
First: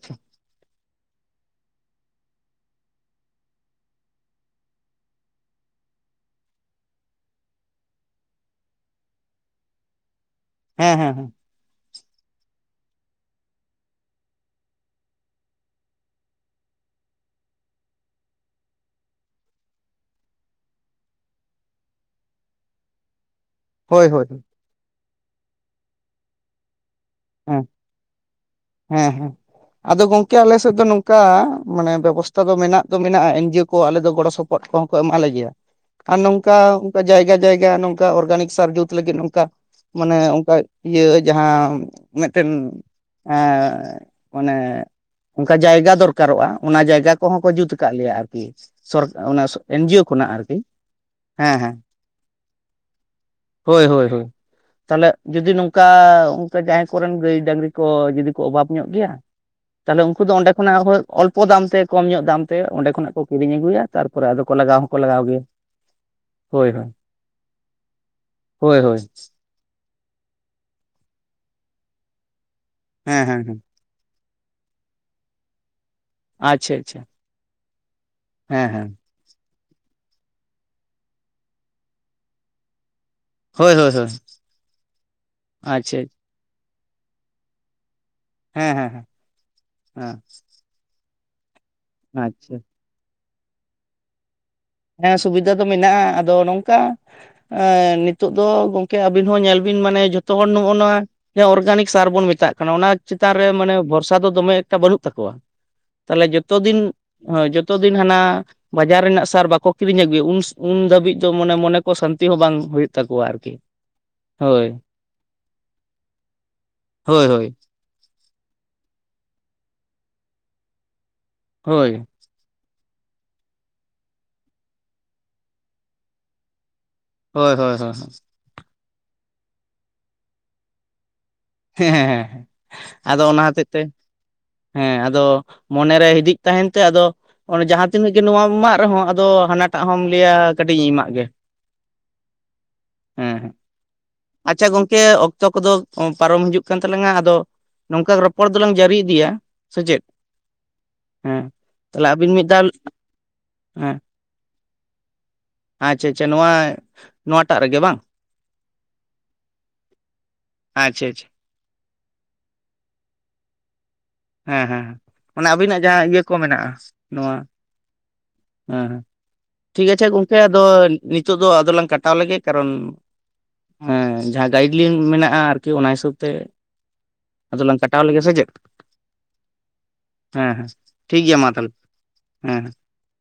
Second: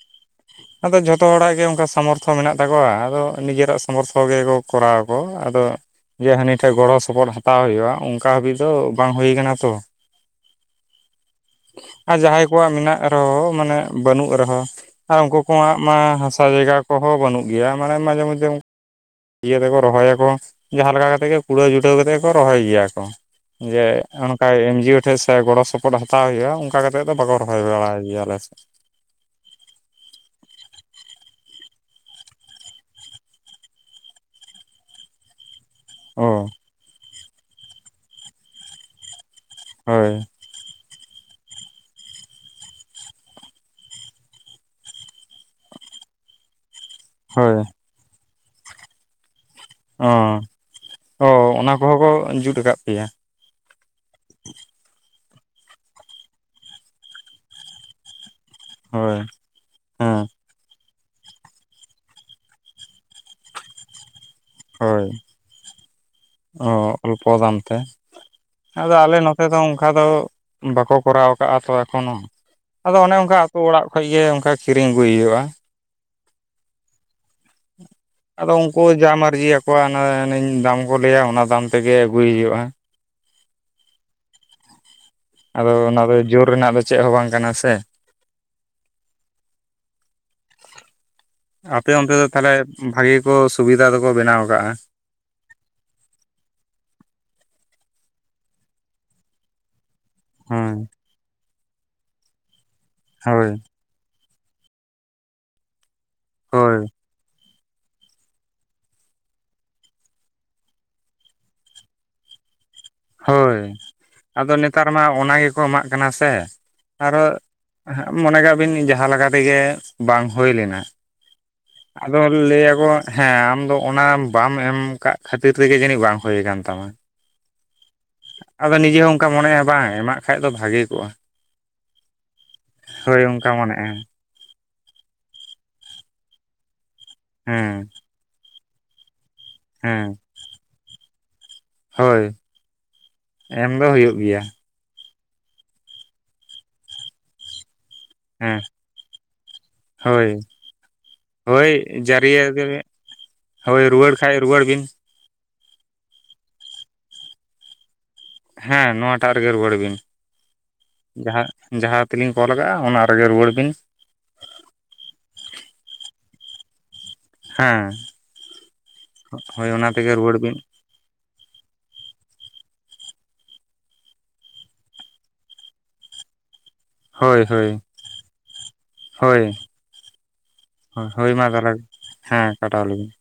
ᱟᱫᱚ ᱡᱷᱚᱛᱚ ᱦᱚᱲᱟᱜ ᱜᱮ ᱚᱱᱠᱟ ᱥᱟᱢᱚᱨᱛᱷᱚ ᱢᱮᱱᱟᱜ ᱛᱟᱠᱚᱣᱟ ᱟᱫᱚ ᱱᱤᱡᱮᱨᱟᱜ ᱥᱟᱢᱚᱨᱛᱷᱚ ᱜᱮᱠᱚ ᱠᱚᱨᱟᱣᱟ ᱠᱚ, ᱟᱫᱚ ᱡᱮ ᱦᱟᱹᱱᱤ ᱴᱷᱮᱡ ᱜᱚᱲᱚ ᱥᱚᱯᱚᱦᱚᱫ ᱦᱟᱛᱟᱣ ᱦᱩᱭᱩᱜ-ᱟ, ᱚᱱᱠᱟ ᱦᱟᱹᱵᱤᱡ ᱫᱚ ᱵᱟᱝ ᱦᱳᱛ ᱟᱠᱟᱱᱟ ᱛᱚ᱾ ᱦᱮᱸ ᱦᱮᱸ ᱦᱮᱸ᱾ ᱟᱨ ᱡᱟᱦᱟᱸᱭ ᱠᱚᱣᱟᱜ ᱢᱮᱱᱟᱜ ᱨᱮᱦᱚᱸ, ᱢᱟᱱᱮ ᱵᱟᱹᱱᱩᱜ ᱨᱮᱦᱚᱸ᱾ ᱟᱨ ᱩᱱᱠᱩ ᱠᱚᱣᱟᱜ ᱢᱟ ᱦᱟᱥᱟ ᱡᱟᱭᱜᱟ ᱠᱚᱦᱚᱸ ᱵᱟᱹᱱᱩᱜ ᱜᱮᱭᱟ, ᱢᱟᱱᱮ ᱢᱟᱡᱷᱮ ᱢᱚᱫᱽᱫᱷᱮ ᱾ ᱤᱭᱟᱹ ᱛᱮᱠᱚ ᱨᱚᱦᱚᱭᱟᱠᱚ ᱡᱟᱦᱟᱸ ᱞᱮᱠᱟ ᱠᱟᱛᱮ ᱜᱮ ᱠᱩᱲᱟᱹᱣ ᱡᱩᱴᱟᱹᱣ ᱠᱟᱛᱮ ᱜᱮᱠᱚ ᱨᱚᱦᱚᱭ ᱜᱮᱭᱟ ᱠᱚ᱾ ᱡᱮ ᱦᱳᱭ ᱦᱳᱭ ᱚᱱᱠᱟ ᱮᱢᱱᱡᱤᱭᱳ ᱴᱷᱮᱡ ᱥᱮ ᱜᱚᱲᱚ ᱥᱚᱯᱚᱦᱚᱫ ᱦᱟᱛ ᱦᱟᱛᱟᱣ ᱜᱮᱭᱟ ᱚᱱᱠᱟ ᱠᱟᱛᱮᱫ ᱫᱚ ᱵᱟᱠᱚ ᱨᱚᱦᱚᱭ ᱦᱮᱸ ᱵᱟᱲᱟᱭ ᱜᱮᱭᱟ ᱟᱞᱮ ᱥᱮᱫ᱾ ᱦᱮᱸ ᱦᱮᱸ᱾ ᱟᱫᱚ ᱜᱚᱝᱠᱮ ᱟᱞᱮ ᱥᱮᱫ ᱫᱚ ᱱᱚᱝᱠᱟ ᱢᱟᱱᱮ ᱵᱮᱵᱚᱥᱛᱷᱟ ᱫᱚ ᱢᱮᱱᱟᱜ ᱫᱚ ᱢᱮᱱᱟᱜ-ᱟ, ᱮᱱᱡᱤᱭᱳ ᱠᱚ ᱟᱞᱮ ᱫᱚ ᱜᱚᱲᱚ ᱥᱚᱯᱚᱦᱚᱫ ᱦᱚᱱ ᱠᱚᱦᱚᱸ ᱠᱚ ᱮᱢᱟᱞᱮ ᱜᱮᱭᱟ᱾ ᱟᱨ ᱚ ᱱᱚᱝᱠᱟ ᱚᱱᱠᱟ ᱡᱟᱭᱜᱟ ᱡᱟᱭᱜᱟ ᱱᱚᱝᱠᱟ ᱚᱨᱜᱟᱱᱤᱠ ᱥᱟᱨ ᱡᱩᱛ ᱞᱟᱹᱜᱤᱫ ᱱᱚᱝᱠᱟ ᱦᱳᱭ ᱢᱟᱱᱮ ᱚᱝᱠᱟ ᱤᱭᱟᱹ ᱡᱟᱦᱟᱸ ᱢᱤᱫᱴᱮᱱ᱾ ᱮᱸᱜ ᱢᱟᱱᱮ ᱚᱝᱠᱟ ᱡᱟᱭᱜᱟ ᱫᱚᱨᱠᱟᱨᱚᱜ-ᱟ, ᱚᱱᱟ ᱡᱟᱭᱜᱟ ᱠᱚᱦᱚᱸ ᱠᱚ ᱦᱳᱭ ᱡᱩᱛ ᱠᱟᱜ ᱞᱮᱭᱟ ᱟᱨᱠᱤ ᱥᱚᱨ ᱚᱱᱮ ᱥᱚ ᱚ ᱛᱚ ᱚᱱᱟ ᱦᱮᱸ ᱠᱚᱦᱚᱸ ᱠᱚ ᱡᱩᱱ ᱟᱠᱟᱱ ᱯᱮᱭᱟ᱾ ᱦᱳᱭ ᱦᱳᱭ ᱦᱳᱭ, ᱛᱟᱦᱚᱞᱮ ᱡᱩᱫᱤ ᱱᱚᱝᱠᱟ ᱚᱱᱠᱟ ᱡᱟᱦᱟᱸᱭ ᱠᱚᱨᱮᱱ ᱜᱟᱹᱭ ᱰᱟᱝᱨᱤ ᱠᱚ ᱡᱩᱫᱤ ᱠᱚ ᱚᱵᱷᱟᱵ ᱧᱚᱜ ᱜᱮᱭᱟ᱾ ᱦᱳᱭ ᱛᱟᱦᱚᱞᱮ ᱩᱱᱠᱩ ᱦᱮᱸ ᱫᱚ ᱚᱸᱰᱮ ᱠᱷᱚᱱᱟᱜ ᱦᱳᱭ ᱚᱞᱯᱚ ᱫᱟᱢ ᱛᱮ ᱠᱚᱢ ᱧᱚᱜ ᱫᱟᱢ ᱛᱮ ᱚᱸᱰᱮ ᱠᱷᱚᱱᱟᱜ ᱠᱚ ᱠᱤᱨᱤᱧ ᱟᱹᱜᱩᱭᱟ᱾ ᱛᱟᱨᱯᱚᱨᱮ ᱟᱫᱚ ᱠᱚ ᱞᱟᱜᱟᱣ ᱦᱚᱸᱠᱚ ᱦᱳᱭ ᱞᱟᱜᱟᱣ ᱜᱮᱭᱟ᱾ ᱦᱳᱭ ᱚ ᱦᱳᱭ ᱚᱞᱯᱚ ᱫᱟᱢ ᱛᱮ ᱦᱳᱭ ᱟᱫᱚ ᱦᱳᱭ ᱟᱞᱮ ᱱᱚᱛ ᱟᱫᱚ ᱚᱝᱠᱟ ᱫᱚ ᱵᱟᱠᱚ ᱠᱚᱨᱟᱣ ᱟᱠᱟᱜ-ᱟ ᱛᱚ ᱮᱠᱷᱚᱱᱚ ᱟᱫᱚ ᱚᱱᱮ ᱦᱮᱸ ᱚᱝᱠᱟ ᱦᱮᱸ ᱟᱹᱛᱩ ᱦᱮᱸ ᱚᱲᱟᱜ ᱠᱷᱚᱡ ᱜᱮ ᱚᱝᱠᱟ ᱠᱤᱨᱤᱧ ᱟᱹᱜᱩᱭ ᱦᱩᱭᱩᱜ-ᱟ᱾ ᱟᱪᱪᱷᱟ ᱟᱪᱪᱷᱟ᱾ ᱟᱫᱚ ᱦᱮᱸ ᱩᱱᱠᱩ ᱦᱮᱸ ᱡᱟ ᱢᱟᱨᱡᱤ ᱟᱠᱚᱣᱟ ᱚᱱᱟ ᱫᱟᱢ ᱠᱚ ᱞᱟᱹᱭᱟ ᱚᱱᱟ ᱫᱟᱢ ᱛᱮᱜᱮ ᱟᱹᱜᱩᱭ ᱦᱩᱭᱩᱜ-ᱟ᱾ ᱦᱳᱭ ᱦᱳᱭ ᱦᱳᱭ᱾ ᱟᱫᱚ ᱟᱪᱪᱷᱟ ᱚᱱᱟ ᱫᱚ ᱡᱳᱨ ᱨᱮᱱᱟᱜ ᱫᱚ ᱪᱮᱜ ᱦᱚᱸ ᱵᱟᱝ ᱠᱟᱱᱟ ᱥᱮ᱾ ᱦᱮᱸ ᱦᱮᱸ ᱦᱮᱸ ᱦᱮᱸ᱾ ᱟᱯᱮ ᱚᱱᱛᱮ ᱫᱚ ᱛᱟᱦᱚᱞᱮ ᱵᱷᱟᱜᱮ ᱜᱮᱠᱚ ᱥᱩᱵᱤᱫᱷᱟ ᱫᱚᱠᱚ ᱵᱮᱱᱟᱣ ᱟᱠᱟᱜ-ᱟ᱾ ᱦᱮᱸ ᱥᱩᱵᱤᱫᱟ ᱫᱚ ᱢᱮᱱᱟᱜ-ᱟ, ᱟᱫᱚ ᱱᱚᱝᱠᱟ ᱮ ᱱᱤᱛᱚᱜ ᱫᱚ ᱜᱚᱝᱠᱮ, ᱟᱵᱤᱱ ᱦᱚᱸ ᱧᱮᱞ ᱵᱤᱱ ᱢᱟᱱᱮ ᱡᱚᱛᱚ ᱦᱚᱲ ᱱᱚᱜ-ᱚ ᱦᱳᱭ ᱱᱚᱣᱟ ᱚᱨᱜᱟᱱᱤᱠ ᱥᱟᱨ ᱵᱚᱱ ᱢᱮᱛᱟᱜ ᱠᱟᱱᱟ ᱚᱱᱟ ᱪᱮᱛᱟᱱ ᱨᱮ ᱦᱳᱭ ᱢᱟᱱᱮ ᱵᱷᱚᱨ ᱥᱟ ᱫᱚ ᱫᱚᱢᱮ ᱮᱠᱴᱟ ᱵᱟᱹᱱᱩᱜ ᱛᱟᱠᱚᱣᱟ ᱛᱟᱦᱚᱞᱮ ᱡᱚᱛᱚ ᱫᱤᱱ ᱦᱳᱭ ᱦᱳᱭ, ᱡᱚᱛᱚ ᱫᱤᱱ ᱦᱟᱱᱟ ᱵᱟᱡᱟᱨ ᱨᱮᱱᱟᱜ ᱥᱟᱨ ᱵᱟ ᱠᱚ ᱠᱤᱨᱤᱧ ᱟᱜᱩᱭᱮᱫ ᱩᱱ ᱫᱷᱟᱹᱵᱤᱡ ᱫᱚ ᱢᱟᱱᱮ ᱢᱚᱱᱮ ᱠᱚ ᱥᱟᱱᱛᱤ ᱦᱚᱸ ᱵᱟᱝ ᱦᱩᱭᱩᱜ ᱛᱟᱠᱚᱣᱟ ᱟᱨᱠᱤ ᱦᱳᱭ, ᱟᱫᱚ ᱦᱳᱭ ᱱᱮᱛᱟᱨ ᱢᱟ ᱚᱱᱟ ᱜᱮᱠᱚ ᱮᱢᱟᱜ ᱠᱟᱱᱟ ᱥᱮ ᱟᱨᱚ ᱦᱳᱭ ᱦᱳᱭ ᱦᱟᱸᱜ ᱢᱚᱱᱮ ᱠᱟᱜ ᱵᱤᱱ ᱡᱟᱦᱟᱸ ᱞᱮᱠᱟ ᱛᱮᱜᱮ ᱵᱟᱝ ᱦᱩᱭ ᱞᱮᱱᱟ, ᱦᱳᱭ ᱟᱫᱚ ᱞᱟᱹᱭᱟᱠᱚ ᱦᱮᱸ ᱟᱢᱫᱚ ᱚᱱᱟ ᱵᱟᱢ ᱮᱢ ᱠᱟᱜ ᱠᱷᱟᱹᱛᱤᱨ ᱛᱮᱜᱮ ᱡᱟᱹᱱᱤᱡ ᱵᱟᱝ ᱦᱩᱭ ᱟᱠᱟᱱ ᱛᱟᱢᱟ᱾ ᱦᱳᱭ ᱦᱳᱭ ᱦᱳᱭ᱾ ᱟᱫᱚ ᱱᱤᱡᱮ ᱦᱚᱸ ᱚᱱᱠᱟ ᱢᱚᱱᱮ ᱦᱩᱭᱩᱜ-ᱟ ᱵᱟᱝ ᱮᱢᱟᱜ ᱠᱷᱟᱡ ᱫᱚ ᱵᱷᱟᱜᱮ ᱠᱚᱜ-ᱟ᱾ ᱦᱮᱸ ᱦᱮᱸ ᱦᱮᱸ, ᱟᱫᱚ ᱚᱱᱟ ᱚᱱᱠᱟ ᱦᱚᱛᱮᱡ ᱛᱮ ᱢᱚᱱᱮᱜᱼᱟ ᱦᱮᱸ ᱟᱫᱚ ᱢᱚᱱᱮᱨᱮ ᱦᱤᱫᱤᱡ ᱛᱟᱦᱮᱸᱱ ᱛᱮ ᱟᱫᱚ ᱚᱱᱮ ᱡᱟᱦᱟᱸ ᱦᱮᱸ ᱛᱤᱱᱟᱹᱜ ᱱᱚᱣᱟᱢ ᱮᱢᱟᱜ ᱨᱮᱦᱚᱸ ᱟᱫᱚ ᱦᱟᱱᱟᱴᱟᱜ ᱦᱚᱢ ᱦᱮᱸ ᱞᱟᱹᱭᱟ ᱠᱟᱹᱴᱤᱡ ᱤᱧ ᱮᱢᱟᱜ ᱜᱮ᱾ ᱦᱳᱭ ᱦᱮᱸ ᱦᱮᱸ, ᱮᱢ ᱫᱚ ᱦᱩᱭᱩᱜ ᱜᱮᱭᱟ ᱟᱪᱪᱷᱟ ᱜᱚᱝᱠᱮ, ᱚᱠ ᱛᱚ ᱠᱚᱫᱚ ᱯᱟᱨᱚᱢ ᱦᱤᱡᱩᱜ ᱠᱟᱱ ᱛᱟᱞᱟᱝᱟ ᱟᱫᱚ ᱱᱚᱝᱠᱟ ᱨᱚᱯᱚᱲ ᱦᱮᱸ ᱫᱚᱞᱟᱝ ᱡᱟᱹᱨᱤ ᱤᱫᱤᱭᱟ ᱥᱮ ᱪᱮᱫ᱾ ᱦᱳᱭ ᱦᱮᱸ ᱦᱳᱭ ᱛᱟᱦᱚᱞᱮ ᱟᱹᱵᱤᱱ ᱢᱤᱫ ᱡᱟᱹᱨᱤᱭᱟ ᱫᱷᱟᱣ (unintelligible) ᱦᱳᱭ ᱦᱮᱸ ᱨᱩᱩᱭᱟᱹᱲ ᱠᱷᱟᱡ ᱨᱩᱩᱭᱟᱹᱲ ᱵᱤᱱ᱾ ᱟᱪᱪᱷᱟ ᱟᱪᱪᱷᱟ ᱱᱚᱣᱟ ᱱᱚᱣᱟᱴᱟᱜ ᱨᱮᱜᱮ ᱵᱟᱝ? ᱦᱮᱸ ᱱᱚᱣᱟᱴᱟᱜ ᱨᱮᱜᱮ ᱨᱩᱣᱟᱹᱲ ᱵᱤᱱ ᱟᱪᱪᱷᱟ ᱟᱪᱪᱷᱟ ᱡᱟᱦᱟᱸ ᱡᱟᱦᱟᱸ ᱛᱮᱞᱤᱧ ᱠᱚᱞ ᱠᱟᱜᱼᱟ ᱚᱱᱟ ᱨᱮᱜᱮ ᱨᱩᱣᱟᱹᱲ ᱵᱤᱱ᱾ ᱦᱮᱸ ᱦᱮᱸ ᱚᱱᱮ ᱟᱵᱤᱱᱟᱜ ᱡᱟᱦᱟᱸ ᱤᱭᱟᱹ ᱠᱚ ᱢᱮᱱᱟᱜᱼᱟ ᱱᱚᱣᱟ ᱦᱮᱸ ᱦᱮᱸ ᱦᱮᱸ ᱦᱳᱭ ᱴᱷᱤᱠ ᱚᱱᱟ ᱟᱪᱷᱮ ᱛᱮᱜᱮ ᱜᱚᱝᱠᱮ ᱨᱩᱣᱟᱹᱲ ᱵᱤᱱ ᱟᱫᱚ ᱱᱤᱛᱚᱜ ᱫᱚ ᱟᱫᱚ ᱞᱟᱝ ᱠᱟᱴᱟᱣ ᱞᱮᱜᱮ ᱠᱟᱨᱚᱱ ᱦᱮᱸ ᱡᱟᱦᱟᱸ ᱜᱟᱭᱤᱰ ᱞᱟᱭᱤᱱ ᱢᱮᱱᱟᱜᱼᱟ ᱟᱨᱠᱤ ᱚᱱᱟ ᱦᱤᱥᱟᱹᱵ ᱛᱮ ᱦᱳᱭ ᱟᱫᱚᱞᱟᱝ ᱦᱳᱭ ᱠᱟᱴᱟᱣ ᱞᱮᱜᱮ ᱥᱮ ᱪᱮᱫ ᱦᱳᱭ᱾ ᱦᱮᱸ ᱦᱮᱸ ᱴᱷᱤᱠ ᱦᱳ-ᱦᱳᱭ ᱜᱮᱭᱟ ᱢᱟ ᱛᱟᱦᱚᱞᱮ ᱛᱟᱦᱞᱮ ᱦᱮᱸ ᱠᱟᱴᱟᱣ ᱞᱮᱜᱮᱧ᱾